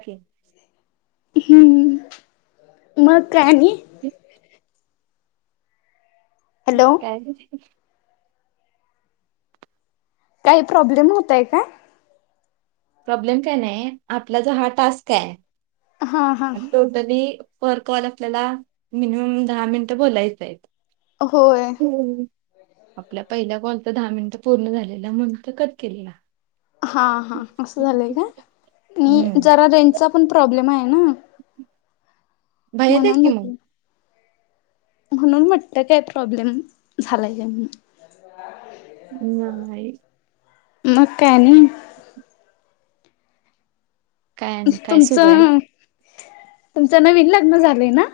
आहे. हम्म, मग काय आणि? [unintelligible] हॅलो. काय नाही. काय प्रॉब्लेम होतंय का? प्रॉब्लेम काय नाही आपला जर हा टास्क आहे. हा हा अन् तू [unintelligible] पर कॉल आपल्याला मिनिमम आपल्याला दहा मिनिटं बोलायचं आहे. होय. हम्म. आपल्या पहिल्या कॉलचं दहा मिनिटं पूर्ण झालेला म्हणून तो कट केलेला. हा हा असं झालंय का? आणि हम्म जरा रेंजचा पण प्रॉब्लेम आहे ना? बाहेर या म्हणून कि मग. म्हटलं म्हणून म्हटलं काय प्रॉब्लेम झालाय का म्हणून. नाही. मग काय आणि? काय आणि काय सुरू आहे तुमचं, तुमचं नवीन लग्न झालंय ना?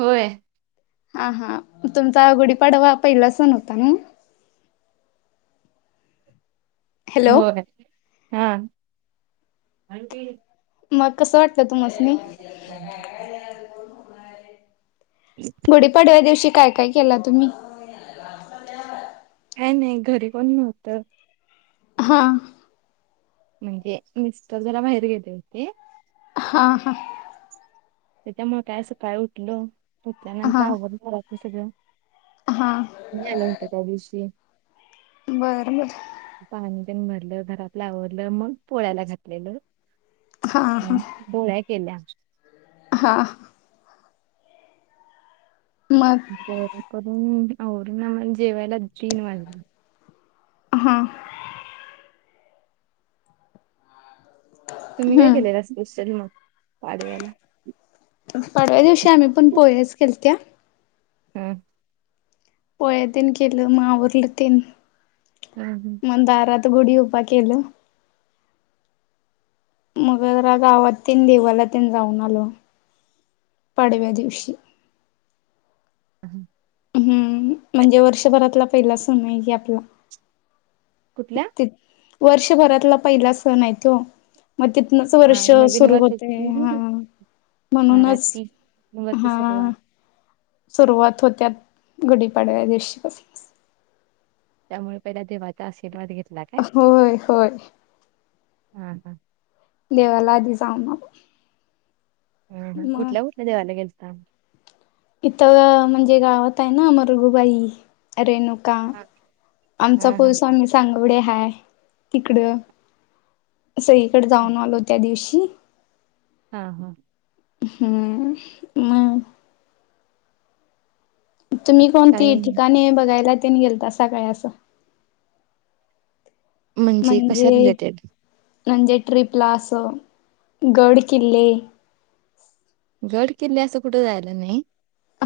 होय. हा हा तुमचा गुढीपाडवा पहिला सण होता न? हॅलो होय हा. मग कसं वाटत तुम्हासनी? [inaudible] [inaudible] गुढीपाडव्या दिवशी काय काय केला तुम्ही? काय नाही घरी कोण नव्हतं. हां. म्हणजे मिस्टर जरा बाहेर गेले होते. हां हां. त्याच्यामुळे काय सकाळी उठलो त्याच्या नंतर आवरलं घरातलं सगळं. हां. मी आले होते त्या दिवशी. बरं बर. पाणी ते न भरलं, घरात आवरलं मग पोळ्याला घातलेलं. हा हा हम्म पोळ्या केल्या. हा. मग? पोळ्या करून, आवरून आम्हाला जेवायला तीन वाजले. हां. तुम्ही काय हम्म केलेलं अस असल मग पाडव्याला? पाडव्या दिवशी आम्ही पण पोळ्याच केलत्या. हम्म. पोळ्या तेन केलं मग आवरल तेन. हम्म हम्म. मग दारात गुढी उभा केलं. मग जरा गावात तेन देवाला तेन जाऊन आलो पाडव्या दिवशी. [inaudible] हम्म म्हणजे वर्षभरातला पहिला सणय ही आपला. कुठला? वर्षभरातला पहिला सणय त्यो. मग तिथनच हा वर्ष नवीन सुरु होतय वर्षाची हां. म्हणूनच मराठी वर्ष हा. सुरुवात सुरुवात होत्यात गुडीपाडव्या दिवशीपासून. त्यामुळे पहिला देवाचा आशीर्वाद घेतला. काय होय होय. हा हा. देवाला आधी जावुन आलो. हम्म हम्म मग कुठल्या, कुठल्या देवाला गेलता? इथं म्हणजे गावात आहे ना मरगुबाई रेणू का हा आमचा हा हा कुलस्वामी सांगवडे हाय तिकडं. सगळीकडं जाऊन आलो त्या दिवशी. हां हां. हम्म मग? तुम्ही काय कोणती ठिकाणे बघायला तेन गेलतासा काय असं? कशा म्हणजे, रिलेटेड म्हणजे? ट्रिपला असं गड, किल्ले गड, किल्ले असं कुठं जायला नायी,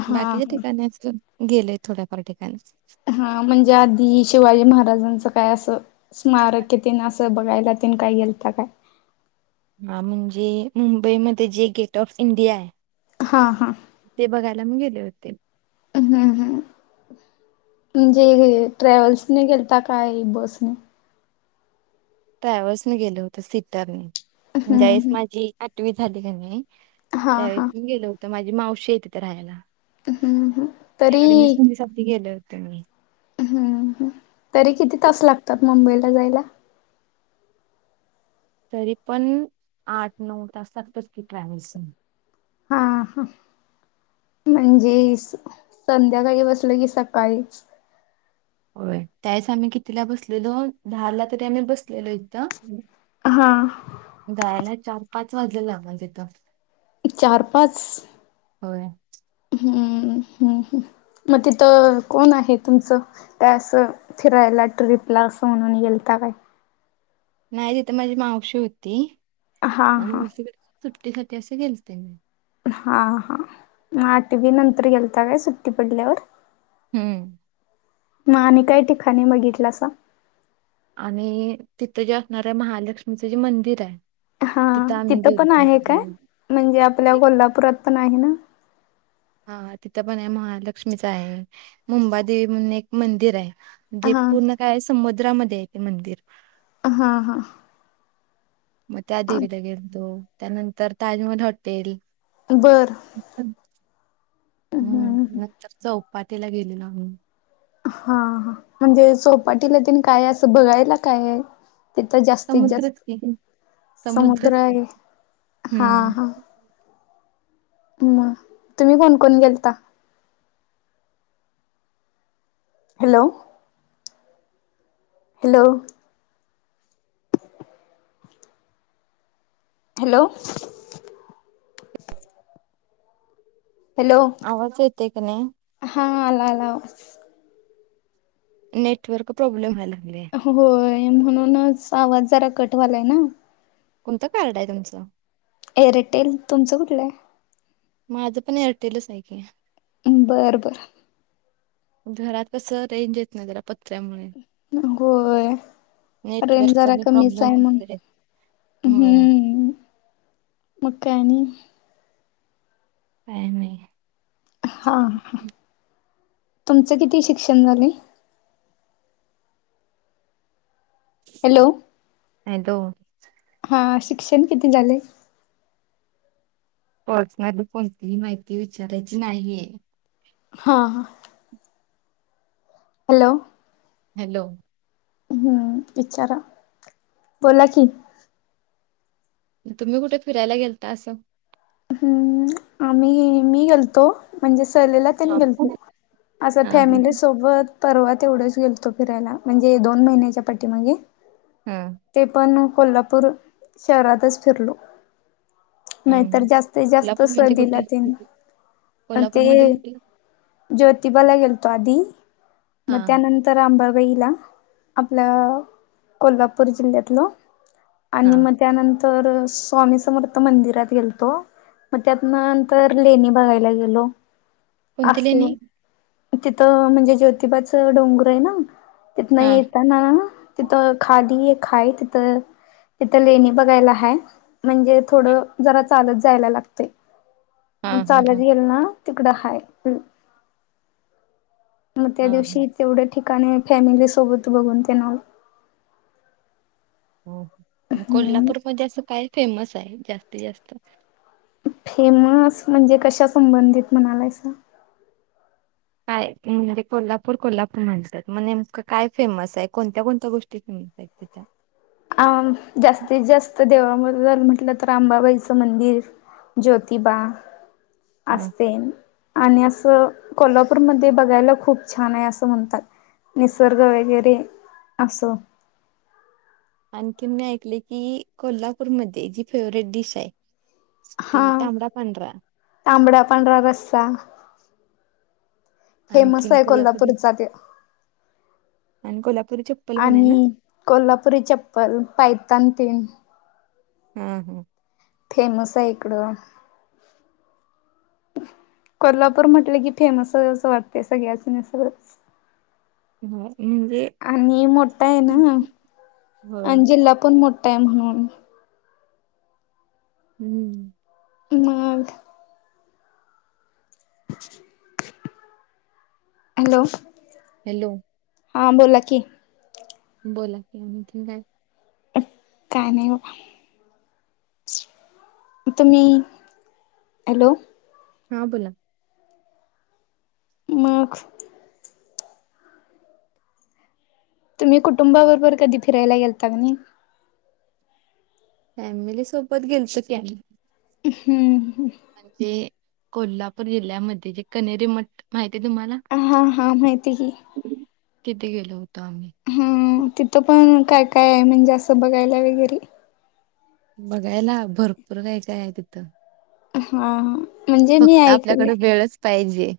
हा बाकीच्या ठिकाणी आसं गेलोय थोड्याफार ठिकाणीच हा म्हणजे आधी शिवाजी महाराजांचं काय असं स्मारकंन तेन असं बघायला तेन काय गेलता काय? हा म्हणजे मुंबई मध्ये जे गेट ऑफ इंडिया? हा हा ते बघायला मी गेले होते हम्म हम् म्हणजे ट्रॅव्हल्सने गेलता काय, बस नी? ट्रॅव्हल्सने गेले होतो सीटरने, हम्म ज्यावेळेस हम्म माझी आठवी झाली कनय हा त्यावेळेत हा मी गेलो होतो. माझी मावशीय तिथं राहायला हम्म हम्म तरी याकडे [unintelligible] गेले होते मी हम्म, तरी किती तास लागतात मुंबईला जायला? तरी पण आठ, नऊ तास लागतात की ट्रॅव्हल्स नी हा हा म्हणजे संध्याकाळी बसलं की, सकाळीचं होय, त्यावेळेस आम्ही कितीला बसलेलो? दहाला तरी आम्ही बसलेलो इथं हा जायला चार, पाच वाजलेलं आम्हाला तिथं चार, पाच? होय हम्मं म तिथं कोण आहे तुमचं? त्यां आसं फिरायला, ट्रिपला असं म्हणून गेलता काय? नाय तिथं माझी मावशी होती, हा हा मावशीकडं सुट्टीसाठी असं गेलते मी हा हा म आठवी नंतर गेलता काय सुट्टी पडल्यावर? हम्म म आणि काय ठिकाणे बघितलासा? आणि तिथं जे असणाऱ्या महालक्ष्मीचं जे मंदिरय? हा तिथं पण आहे काय? म्हणजे आपल्या एक- कोल्हापुरात पण आहे ना? हा तिथं पणय महालक्ष्मीचय, मुंबादेवी म्हणून एक मंदिरय जे हा पूर्ण काय समुद्रामध्येय ते मंदिर हा हा मग त्या देवीला गेलतो, त्यानंतर ताजमहल हॉटेल बरं हम्म, नंतर चौपटीला गेलेलो आम्ही हा हा म्हणजे चौपाटीला तेन काय असं बघायला कायय? तिथं जास्तीत जास्त समुद्रच की समुद्रच की. समुद्रय, हा हम्म. हा म तुम्ही कोण कोण गेलता? हॅलो! हॅलो! हॅलो! हॅलो! आवाज येतोय की नायी? हा, आला आला आवाज नेटवर्क प्रॉब्लेम व्हाय लागलंय होयं म्हणूनचं आवांज जरां कंट व्ह्यालांय नां. कोणतं कार्ड आहे तुमचं? एरंडेल तुमचं कुठलं हांय? माझं पणं एरटेलचं हांय की अम्मं बरं बरं घरांत कसं रेंज येतं नाहीं जरां प पत्र्यांमुळे होय. रेंज नेटवर्कचां जरा बी कमीच आहे प्रॉब्लेम म्हणून असतोय. होयं मंग कायं कायं नाहीं हां तुमचं किती शिक्षणं झालंय? हॅलो हॅलो हां शिक्षणं किती झालंय पर्सनल कोंणतीही माहिती विचारांची नाहीं. हां हां हां हॅलो हॅलो हम्मं विचारां बोलां कि तुम्हीं कुठं फिरांयला गेलंता असं हम्मं आम्हीं मी गेलतो. म्हणजे सहलीला हा तेनं गेलतो असं हा फॅमिली सोबतं पर्वा तेवढंच गेलतो फिरायला म्हणजे दोन महिन्यांच्या पाटी मागें हम्मं ते पणं कोल्हापूर शहरांतचं फिरलो हम्म नाहींतरं जास्तं जास्तं कोल्हापूर म्हणजे सहलीला कुठे तेनं तरं ते कोल्हापूरमध्ये कुठे ज्योतिबांला गेलोतो आंधी हा मगं त्यानंतर तरं अंबाबाईला आपल्यां कोल्हापूर जिल्ह्यांतल्यां आणि हा मगं त्यांनंतर स्वामी समर्थ मंदिरांत गेलतो. मंग त्यांचं नंतर लेणी बागांयला गेलो. कोणती लेणी असं तिथं म्हणजे ज्योतिबाचं डोंगर आहे नां.? तिथं हा येेतां नां तिथं खांली एक हांय तिथं तिथं लेणी बघांयला हांय. म्हणजे हा थोडं जरां चालतं जायंला लागतंय हा मगं हा चालतं हा गेलं नां तिकडं हांय हम्मं मंग त्यां हा दिवशी तेवढ्यां ठिकांणी फॅमिली सोबतं बघूंन तेनं होईल. कोल्हापूरमध्यें असं कायं फ्रेम्स आहे जास्तीत जास्तं फ्रेम्स म्हणजे कशां संबंधीत म्हणांलाय सां. कायं म्हणजे कोल्हापूर कोल्हापूर म्हणत्यांत मं नेमकं कायं फ्रेम्स हांय कोणंत्या कोणंत्या गोष्टी तिथुंन बॅकतेचां अं जास्तीत जास्तं देवांमध्यें जरं म्हटलं तरं अंबाबाईचं मंदिर. ज्योतिबा हा असं तेनं आणि असं कोल्हापूरमध्यें बघांयला खूंप छांन आहे असं म्हणतांत. निसर्ग वगैरें असं. आणखी मी ऐकले की कोल्हापूरमध्यें जी फेवरेट डिश आहे. ती हा तांबडा, पांढरा. तांबडा, पांढरा रस्सा फेमस आणखीन आहे कोल्हापुरी कोल्हापूरचा त्यो आणि कोल्हापूरी चप्पल पण आहे ना? कोल्हापुरी चप्पल पायतान ते न. हम्म, हम्म. फेमस आहे इकडं. कोल्हापूर म्हटले कि फेमस आहे असं वाटतय सगळ्यासनी अस. हम्म, म्हणजे? आणि मोठा आहे ना होय आणि जिल्हा पण मोठा आहे म्हणून. हम्म. मग. हॅलो. हॅलो. हां बोला की. बोला की [unintelligible] काय नाही व. तुम्ही, हॅलो. हा बोला. मग. तुम्ही कुटुंबा बरोबर कधी फिरायला गेलता का नाही? फॅमिली सोबत गेलत की आम्ही. हम्म, हम्म. आनखी कोल्हापूर जिल्ह्यामध्ये जे कनेरी मठ माहिती आहे तुम्हाला? हा हा माहिती आहे की. तिथे गेलो होतो आम्ही. हम्म, तिथं काय, काय आहे म्हणजे असं बघायला वगैरे. बघायला भरपूर काय, काय आहे तिथं. ह हां. फक्त आपल्याकडे वेळच पाहिजे.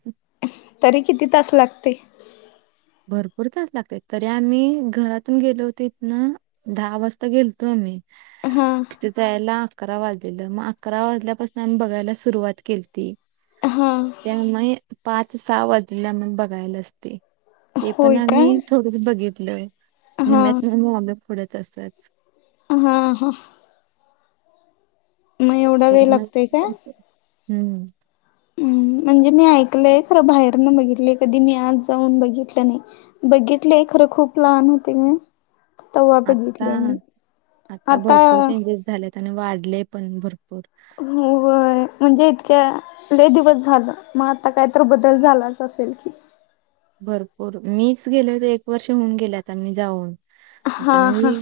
तरी किती तास लागते? भरपूर तास लागते तरी आम्ही घरातून गेलो होते इथन दहा वाजता गेलतो आम्ही. हा. तिथ यायला अकरा वाजलेलं मग अकरा वाजल्यापासन आम्ही बघायला सुरुवात केलती. हा. त्यामुळे पाच, सहा वाजल्यात मग बघायलाच ते. ते पण होय का? आम्ही थोडं बघितलय हा निम्यातून पुढ आलो तसच. हा हा. मग एवढा वेळ लागतोय का? [unintelligible] हम्म. हम्म, म्हणजे मी ऐकलंय खरं बाहेरन बघितलं कधी मी आत जाऊन बघितलं नाही. बघितलेय खरं खूप लहान होते ग. तेव्हा आता बघितलय मी आता भरपूर चेंजेस झालेत आणि वाढलेय पण भरपूर. हो ग. म्हणजे इतक्या लय दिवस झालं मग आता काहीतरी बदल झालाच असेल की. भरपूर मीच गेले होते एक वर्ष होऊन गेले आता मी जाऊन. आता हा हा मी.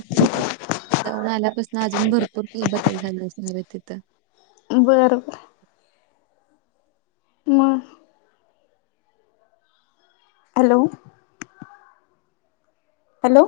जाऊन आल्यापासून अजून भरपूर काही बदल झाला असणार आहे तिथं. बरं बर. म. हॅलो. हॅलो.